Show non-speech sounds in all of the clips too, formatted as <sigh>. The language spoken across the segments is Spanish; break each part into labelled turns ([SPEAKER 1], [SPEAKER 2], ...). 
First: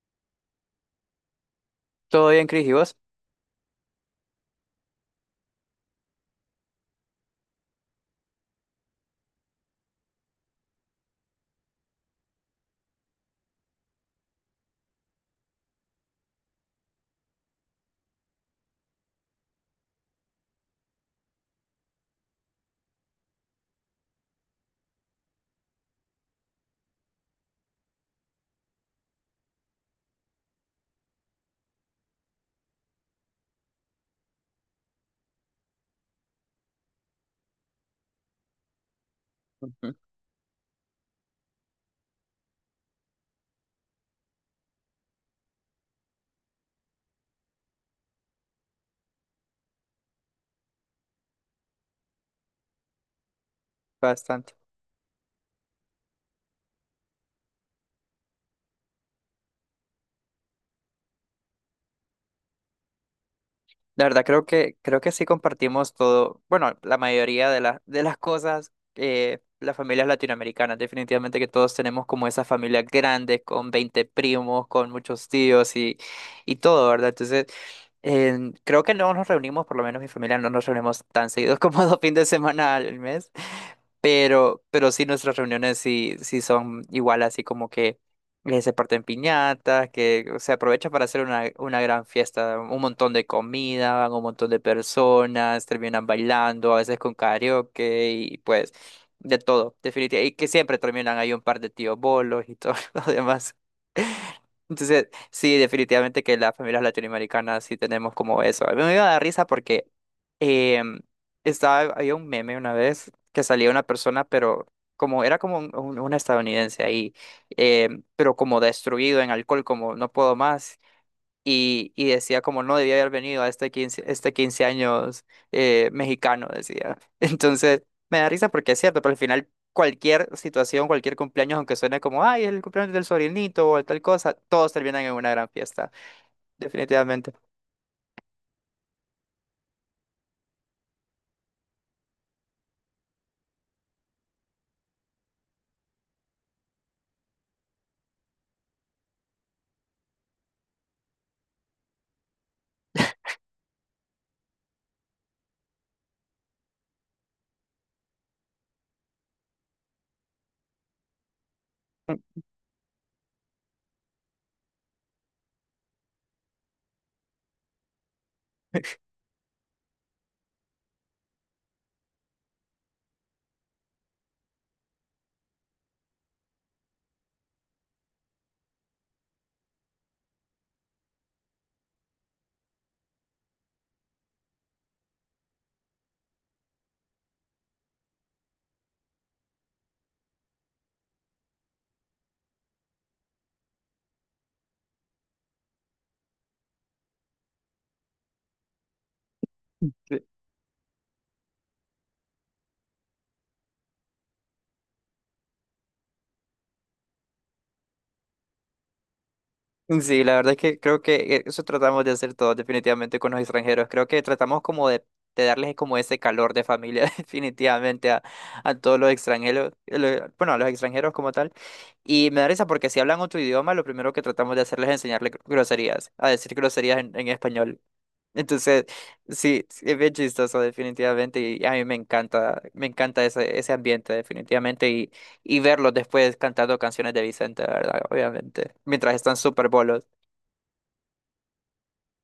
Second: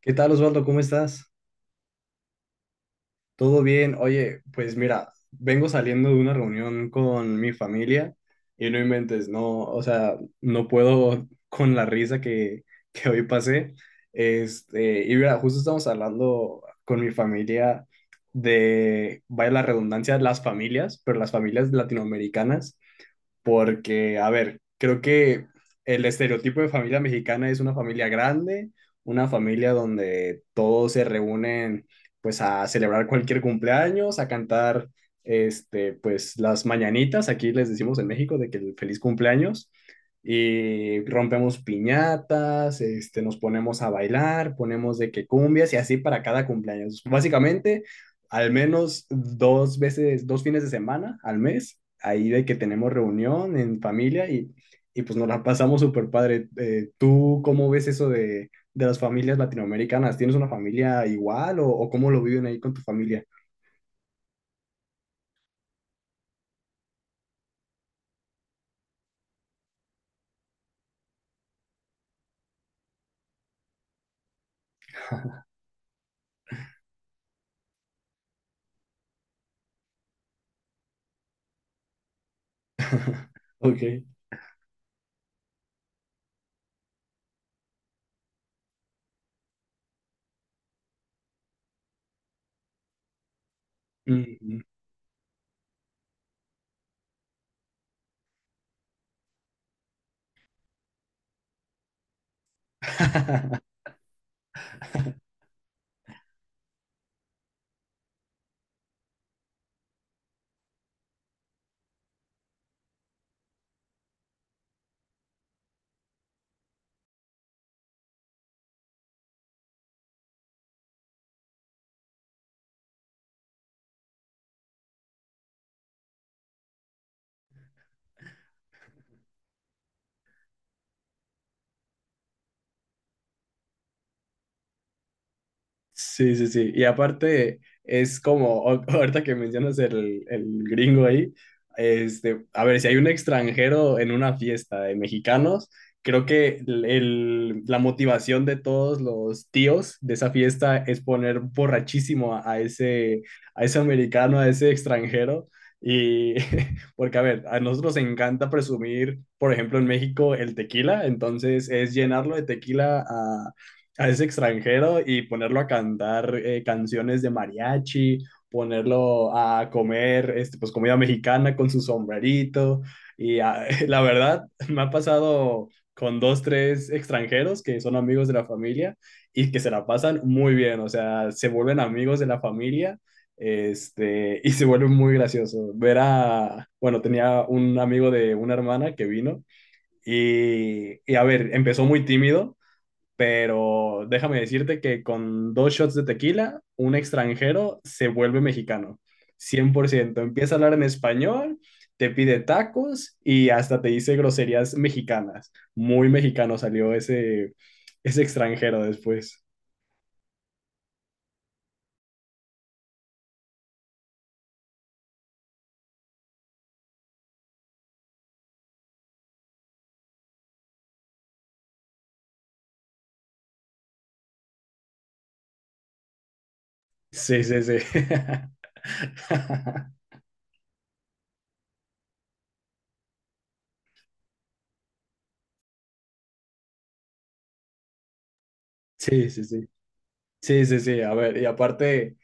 [SPEAKER 1] ¿Qué tal, Osvaldo? ¿Cómo estás?
[SPEAKER 2] Todo bien, Cris, ¿y vos?
[SPEAKER 1] ¿Todo bien? Oye, pues mira, vengo saliendo de una reunión con mi familia y no inventes, no, o sea, no puedo <laughs> con la risa que hoy pasé. Y mira, justo estamos hablando con mi familia de, vaya la redundancia, las familias, pero las familias latinoamericanas porque, a ver, creo que el estereotipo de familia mexicana es una familia grande, una familia donde todos se reúnen pues a celebrar cualquier cumpleaños, a cantar pues las mañanitas, aquí les decimos en México de que el feliz cumpleaños
[SPEAKER 2] Ujú.
[SPEAKER 1] y rompemos piñatas, nos ponemos a bailar, ponemos de que cumbias y así para cada cumpleaños. Básicamente, al menos dos veces, 2 fines de semana al mes ahí de que tenemos reunión en familia y,
[SPEAKER 2] Bastante.
[SPEAKER 1] y pues nos la pasamos súper padre. ¿Tú cómo ves eso de las familias latinoamericanas? ¿Tienes una familia igual o cómo lo viven ahí con tu familia?
[SPEAKER 2] La verdad, creo que sí compartimos todo, bueno, la mayoría de las cosas, las familias latinoamericanas, definitivamente que todos tenemos como esas familias grandes, con 20 primos, con muchos tíos y todo, ¿verdad? Entonces, creo que no nos reunimos, por lo menos mi familia no nos reunimos tan seguidos como <laughs> 2 fines de semana al mes.
[SPEAKER 1] <laughs> Ok.
[SPEAKER 2] Pero sí, nuestras reuniones sí, sí son igual, así como que se parten piñatas, que se aprovecha para hacer una gran fiesta, un montón de comida, van un montón
[SPEAKER 1] Mm.
[SPEAKER 2] de personas, terminan bailando, a veces con karaoke y pues de todo, definitivamente. Y que siempre terminan ahí un par de tíos bolos y todo <laughs> lo demás.
[SPEAKER 1] <laughs>
[SPEAKER 2] Entonces, sí, definitivamente que las familias latinoamericanas sí tenemos como eso. A mí me iba a dar risa porque em, estaba, había un meme una vez que salía una persona, pero como era como un estadounidense ahí, pero como destruido en alcohol, como no puedo más, y decía como no debía haber venido a este 15 años mexicano, decía. <laughs> Entonces, me da risa porque es cierto, pero al final cualquier situación, cualquier cumpleaños, aunque suene como, ay, el cumpleaños del sobrinito o tal cosa, todos terminan en una gran fiesta,
[SPEAKER 1] Sí, sí, sí. Y
[SPEAKER 2] definitivamente.
[SPEAKER 1] aparte es como, <laughs> ahorita que mencionas el- gringo ahí, a ver, si hay un extranjero en una fiesta de mexicanos, creo que el, la motivación de todos los tíos de esa fiesta es poner borrachísimo a ese americano, a ese extranjero. Y <laughs> porque, a ver, a nosotros nos encanta presumir, por ejemplo, en México el tequila, entonces es llenarlo
[SPEAKER 2] <laughs>
[SPEAKER 1] de tequila a ese extranjero y ponerlo a cantar canciones de mariachi, ponerlo a comer pues, comida mexicana con su sombrerito. Y <laughs> la verdad, me ha pasado con dos, tres extranjeros que son amigos de la familia y que se la pasan muy bien, o sea, se vuelven amigos de la familia. Y se vuelve muy gracioso. Ver bueno, tenía un amigo de una hermana que vino y a ver, empezó muy tímido, pero déjame decirte que con dos shots de tequila, un extranjero se vuelve mexicano, 100%. Empieza a hablar en español, te pide tacos y hasta te dice groserías mexicanas. Muy mexicano salió ese, ese extranjero después.
[SPEAKER 2] Sí, la verdad es que creo que eso tratamos de hacer todos definitivamente con los extranjeros. Creo que tratamos como de, darles como ese calor de familia <laughs> definitivamente a todos los extranjeros, bueno, a los extranjeros como tal. Y me da risa porque si hablan otro idioma, lo primero que tratamos de hacerles es enseñarles groserías, a decir groserías en,
[SPEAKER 1] Sí, sí, sí.
[SPEAKER 2] español. Entonces, sí, sí,
[SPEAKER 1] <laughs>
[SPEAKER 2] es bien chistoso definitivamente y a mí me encanta ese, ambiente definitivamente y verlos después cantando canciones de Vicente, ¿verdad? Obviamente, mientras
[SPEAKER 1] Sí,
[SPEAKER 2] están
[SPEAKER 1] sí, sí.
[SPEAKER 2] súper bolos.
[SPEAKER 1] Sí, sí, sí, a ver, y aparte,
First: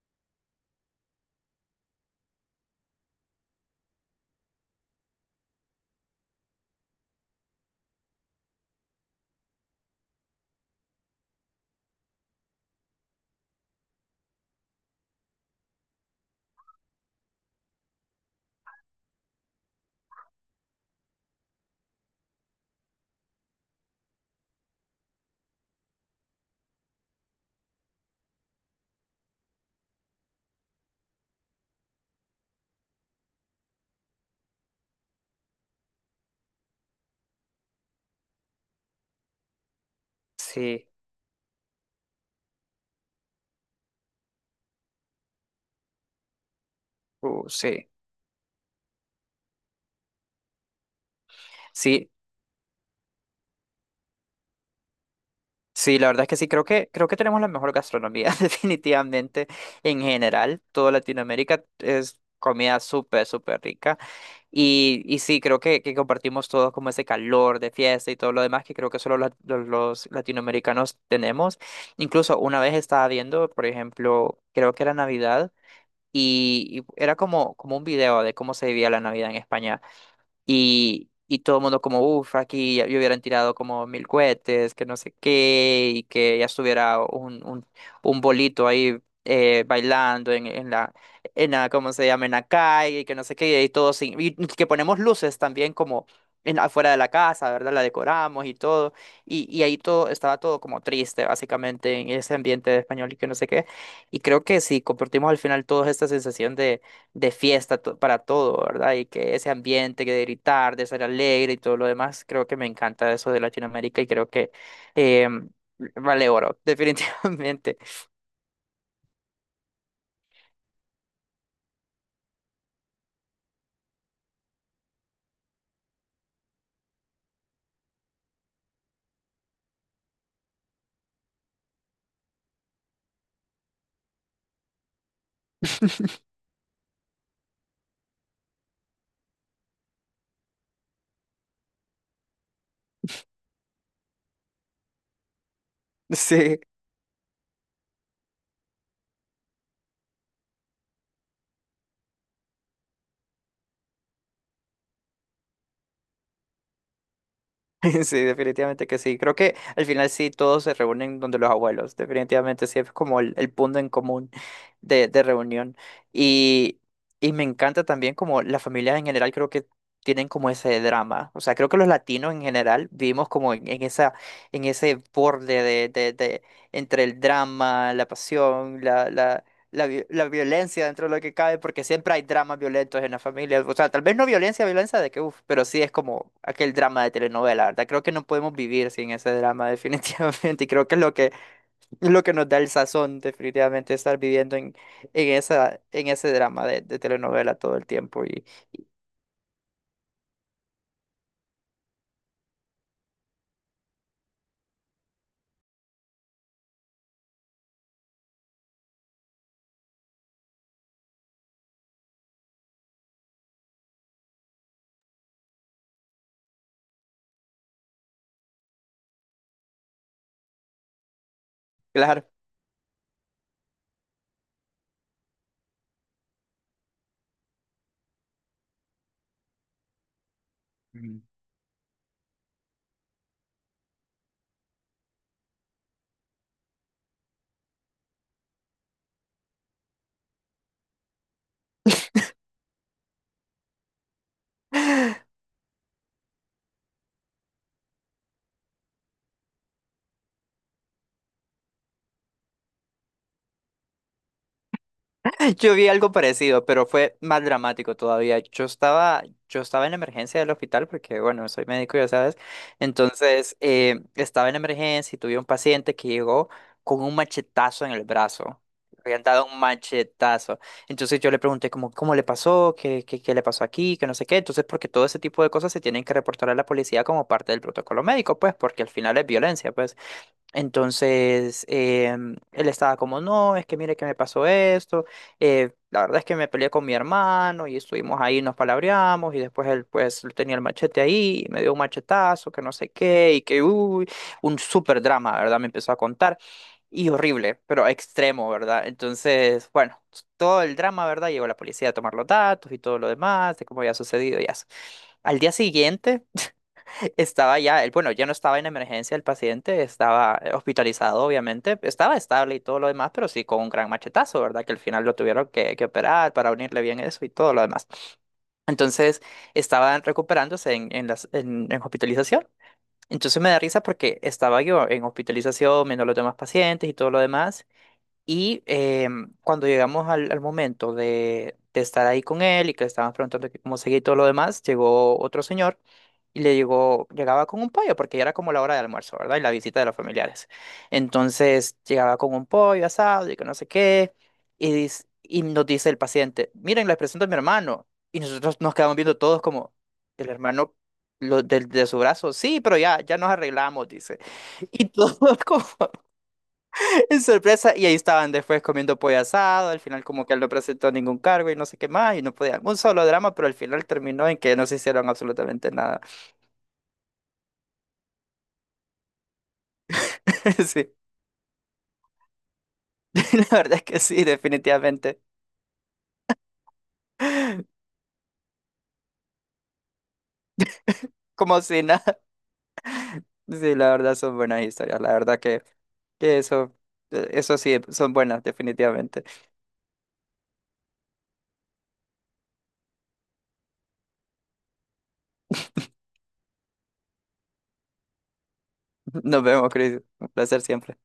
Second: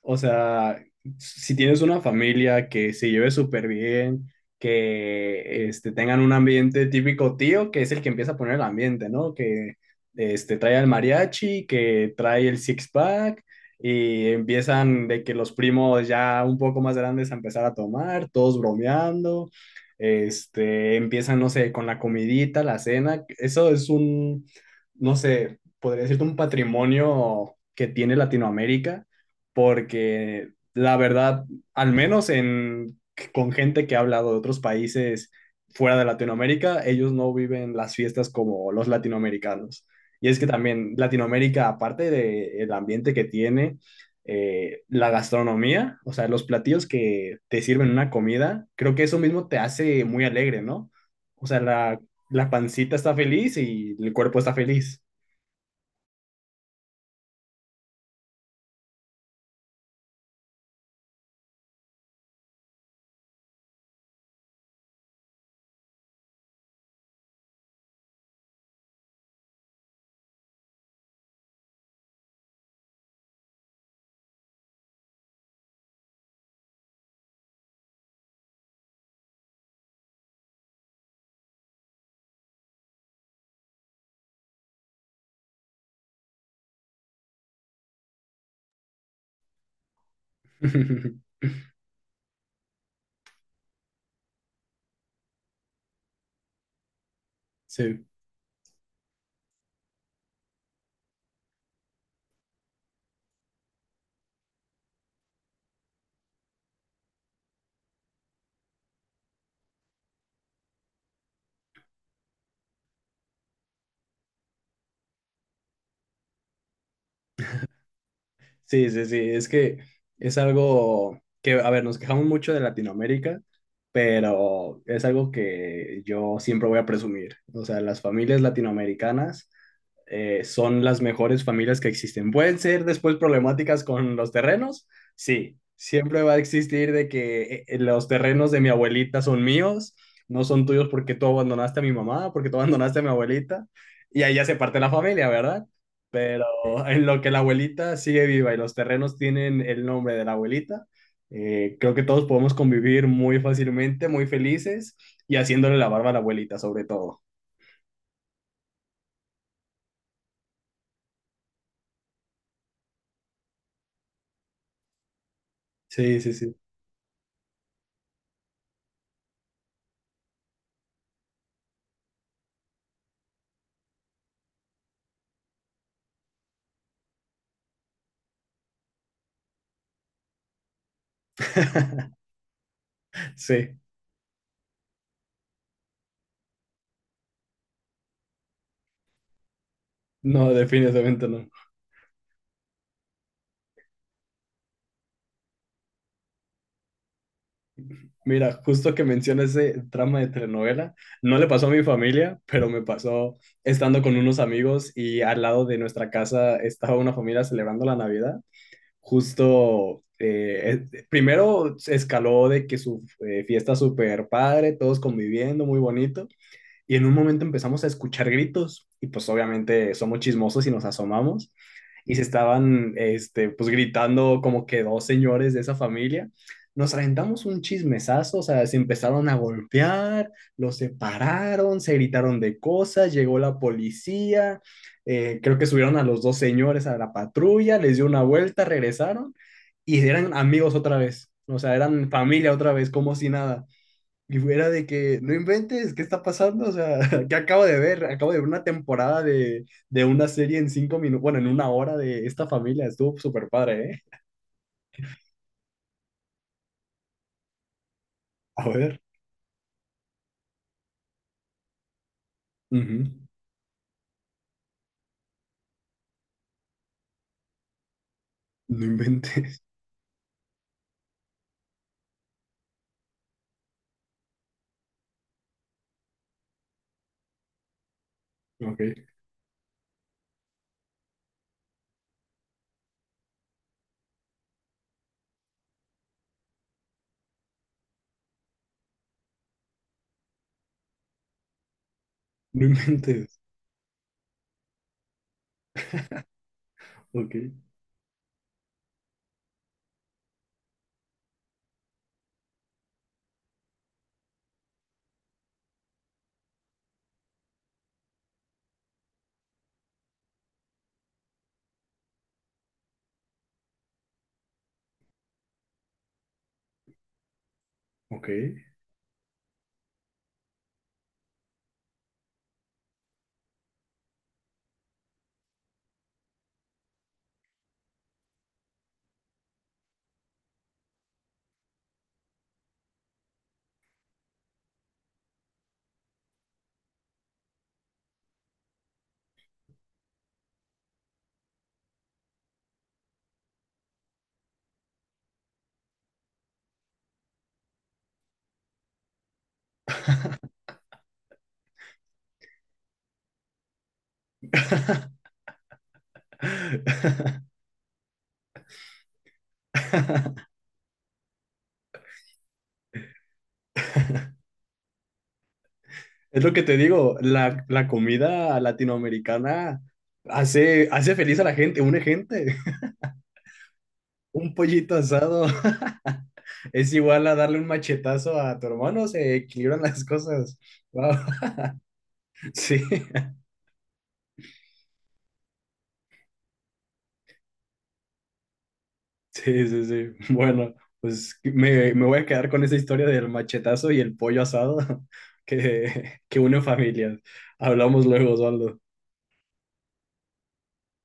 [SPEAKER 1] o sea, si tienes una familia que se lleve súper bien, que tengan un ambiente típico tío, que es el que empieza a poner el ambiente, ¿no? Que trae el mariachi, que trae el six-pack, y empiezan de que los primos ya un poco más grandes a empezar a tomar, todos bromeando, empiezan, no sé, con la comidita, la cena, eso es un, no sé podría decirte, un patrimonio que tiene Latinoamérica, porque la verdad, al menos con gente que ha hablado de otros países fuera de Latinoamérica, ellos no viven las fiestas como los latinoamericanos. Y es que
[SPEAKER 2] Sí,
[SPEAKER 1] también Latinoamérica, aparte del ambiente que tiene, la gastronomía, o sea, los platillos que te
[SPEAKER 2] sí,
[SPEAKER 1] sirven una comida, creo que eso mismo te hace muy alegre, ¿no? O sea, la,
[SPEAKER 2] sí,
[SPEAKER 1] la pancita está feliz y el cuerpo está feliz.
[SPEAKER 2] sí, la verdad es que sí, creo que, tenemos la mejor gastronomía, <laughs> definitivamente, en general, toda Latinoamérica es comida súper, súper rica, y, sí, creo que compartimos todos como ese calor de fiesta y todo lo demás que creo que solo los latinoamericanos tenemos, incluso una vez estaba viendo, por ejemplo, creo que era Navidad, y era como, como un video de cómo se vivía la Navidad en España. Y, todo el mundo como, uff, aquí ya, ya hubieran tirado como 1000 cohetes, que no sé qué, y que ya estuviera un bolito ahí bailando en, en la,
[SPEAKER 1] <laughs>
[SPEAKER 2] en la, ¿cómo se llama? En la calle, y que no sé qué, y todo sin, y que ponemos luces también como afuera de la casa, ¿verdad? La
[SPEAKER 1] Sí,
[SPEAKER 2] decoramos y todo, y ahí todo, estaba todo como triste, básicamente, en ese ambiente de español y que no sé qué, y creo que si compartimos al final toda esta sensación de fiesta para todo, ¿verdad? Y que ese ambiente que de gritar, de ser alegre y todo lo demás, creo que me encanta eso de Latinoamérica y creo que eh, vale oro, <laughs> definitivamente.
[SPEAKER 1] sí, sí, sí, es que es algo que, a ver, nos quejamos mucho de Latinoamérica, pero es algo que yo siempre voy a presumir. O sea, las familias latinoamericanas son las mejores familias que existen. ¿Pueden ser después problemáticas con los terrenos? Sí, siempre va a
[SPEAKER 2] <laughs>
[SPEAKER 1] existir de que los terrenos de mi abuelita son míos, no son tuyos porque tú abandonaste a mi mamá, porque tú abandonaste a mi abuelita, y ahí ya se parte la familia, ¿verdad? Pero
[SPEAKER 2] Sí.
[SPEAKER 1] en lo que la abuelita sigue viva y los terrenos tienen el nombre de la abuelita, creo que todos podemos convivir muy fácilmente, muy felices y haciéndole la barba a la abuelita sobre todo.
[SPEAKER 2] <laughs> Sí, definitivamente que sí. Creo que al final sí todos se reúnen donde los abuelos. Definitivamente sí es como el punto en común de, reunión.
[SPEAKER 1] Sí, sí, sí.
[SPEAKER 2] Y, y me encanta también como las familias en general creo que tienen como ese drama. O sea, creo que los latinos en general vivimos como en ese borde de entre el drama, la pasión, la violencia dentro de lo que cabe, porque siempre hay
[SPEAKER 1] <laughs>
[SPEAKER 2] dramas violentos en la familia. O
[SPEAKER 1] Sí.
[SPEAKER 2] sea, tal vez no violencia, violencia de que, uff, pero sí es como aquel drama de telenovela, ¿verdad? Creo que no podemos vivir sin ese drama, <laughs>
[SPEAKER 1] No,
[SPEAKER 2] definitivamente. Y creo que es lo
[SPEAKER 1] definitivamente
[SPEAKER 2] que,
[SPEAKER 1] no.
[SPEAKER 2] es lo que nos da el sazón, definitivamente, estar viviendo en, en ese drama de telenovela todo el tiempo. Y
[SPEAKER 1] Mira, justo que mencionas ese trama de telenovela, no le pasó a mi familia, pero me pasó estando con unos amigos y al lado de nuestra casa estaba una familia celebrando la Navidad. Justo, primero se escaló de que su fiesta super padre, todos conviviendo, muy bonito. Y en un momento empezamos a escuchar gritos y pues obviamente somos chismosos y nos asomamos y se
[SPEAKER 2] claro.
[SPEAKER 1] estaban pues gritando como que dos señores de esa familia. Nos aventamos un chismesazo, o sea, se empezaron a golpear, los separaron, se gritaron de cosas, llegó la policía, creo que subieron a los dos señores a la patrulla, les dio una vuelta, regresaron y eran amigos otra vez, o sea, eran familia otra vez, como si nada. Y fuera de que, no inventes, ¿qué está pasando? O sea, <laughs> ¿qué acabo de ver? Acabo de ver una temporada de una serie en 5 minutos, bueno, en una hora de esta familia. Estuvo súper padre, ¿eh?
[SPEAKER 2] <laughs> Yo vi algo parecido, pero fue más dramático todavía. Yo
[SPEAKER 1] A ver.
[SPEAKER 2] estaba, yo estaba en la emergencia del hospital porque, bueno, soy médico, ya sabes.
[SPEAKER 1] Ujú.
[SPEAKER 2] Entonces, estaba en la emergencia y tuve un paciente que llegó con un machetazo en el brazo.
[SPEAKER 1] No
[SPEAKER 2] Le habían dado un
[SPEAKER 1] inventes. <laughs>
[SPEAKER 2] machetazo. Entonces yo le pregunté como, ¿cómo le pasó? ¿Qué le pasó aquí? Que no sé qué. Entonces, porque todo ese tipo de cosas se tienen que reportar a la policía como parte del protocolo médico, pues, porque al
[SPEAKER 1] Ok.
[SPEAKER 2] final es violencia, pues. Entonces, él estaba como, no, es que mire que me pasó esto, la verdad es que me peleé con mi hermano y estuvimos ahí, nos palabreamos y después él pues él tenía el machete ahí y me dio un machetazo, que
[SPEAKER 1] No
[SPEAKER 2] no sé qué
[SPEAKER 1] inventes.
[SPEAKER 2] y que, uy, un súper drama, ¿verdad? Me empezó a contar y
[SPEAKER 1] Ok.
[SPEAKER 2] horrible, pero extremo, ¿verdad? Entonces, bueno, todo el drama, ¿verdad? Llegó la policía a tomar los datos y todo lo demás de cómo había sucedido y así. Al día siguiente estaba ya, él, bueno, ya no estaba en emergencia el paciente, estaba hospitalizado, obviamente, estaba estable y todo lo demás, pero sí con un gran machetazo, ¿verdad? Que al final lo tuvieron que, operar para unirle bien eso y todo lo demás.
[SPEAKER 1] Ok.
[SPEAKER 2] Entonces, estaban recuperándose en hospitalización. Entonces me da risa porque estaba yo en hospitalización, viendo a los demás pacientes y todo lo demás, y cuando llegamos al, momento de estar ahí con él y que le estaban preguntando que cómo seguía y todo lo demás, llegó otro señor y le llegó, llegaba con un pollo, porque ya era como la hora de almuerzo, ¿verdad? Y la visita de los familiares. Entonces llegaba con un pollo asado y que no sé qué, y, y nos dice el paciente, miren, les presento a mi hermano. Y nosotros nos quedamos viendo todos como, el hermano lo, de, su brazo, sí, pero ya, ya nos arreglamos, dice. Y todos <laughs> como en
[SPEAKER 1] <laughs>
[SPEAKER 2] sorpresa, y ahí estaban después comiendo pollo asado, al final como que él no presentó ningún cargo y no sé qué más, y no podían, un solo drama, pero al final terminó en que no se hicieron absolutamente nada.
[SPEAKER 1] Es lo que te digo, la comida latinoamericana
[SPEAKER 2] <laughs>
[SPEAKER 1] hace,
[SPEAKER 2] Sí,
[SPEAKER 1] hace feliz a la gente, une gente.
[SPEAKER 2] <laughs> la verdad es que sí,
[SPEAKER 1] Un pollito
[SPEAKER 2] definitivamente,
[SPEAKER 1] asado <laughs> es igual a darle un machetazo a tu hermano, se equilibran las cosas. Wow. <laughs>
[SPEAKER 2] como si nada.
[SPEAKER 1] Sí,
[SPEAKER 2] Sí, la verdad son buenas historias, la verdad que, que eso sí, son buenas, definitivamente.
[SPEAKER 1] sí, sí, sí. Bueno, pues me voy a quedar con esa historia del machetazo y el pollo asado <laughs> que une familias. Hablamos luego, Osvaldo.
[SPEAKER 2] <laughs> Nos vemos, Chris, un placer siempre.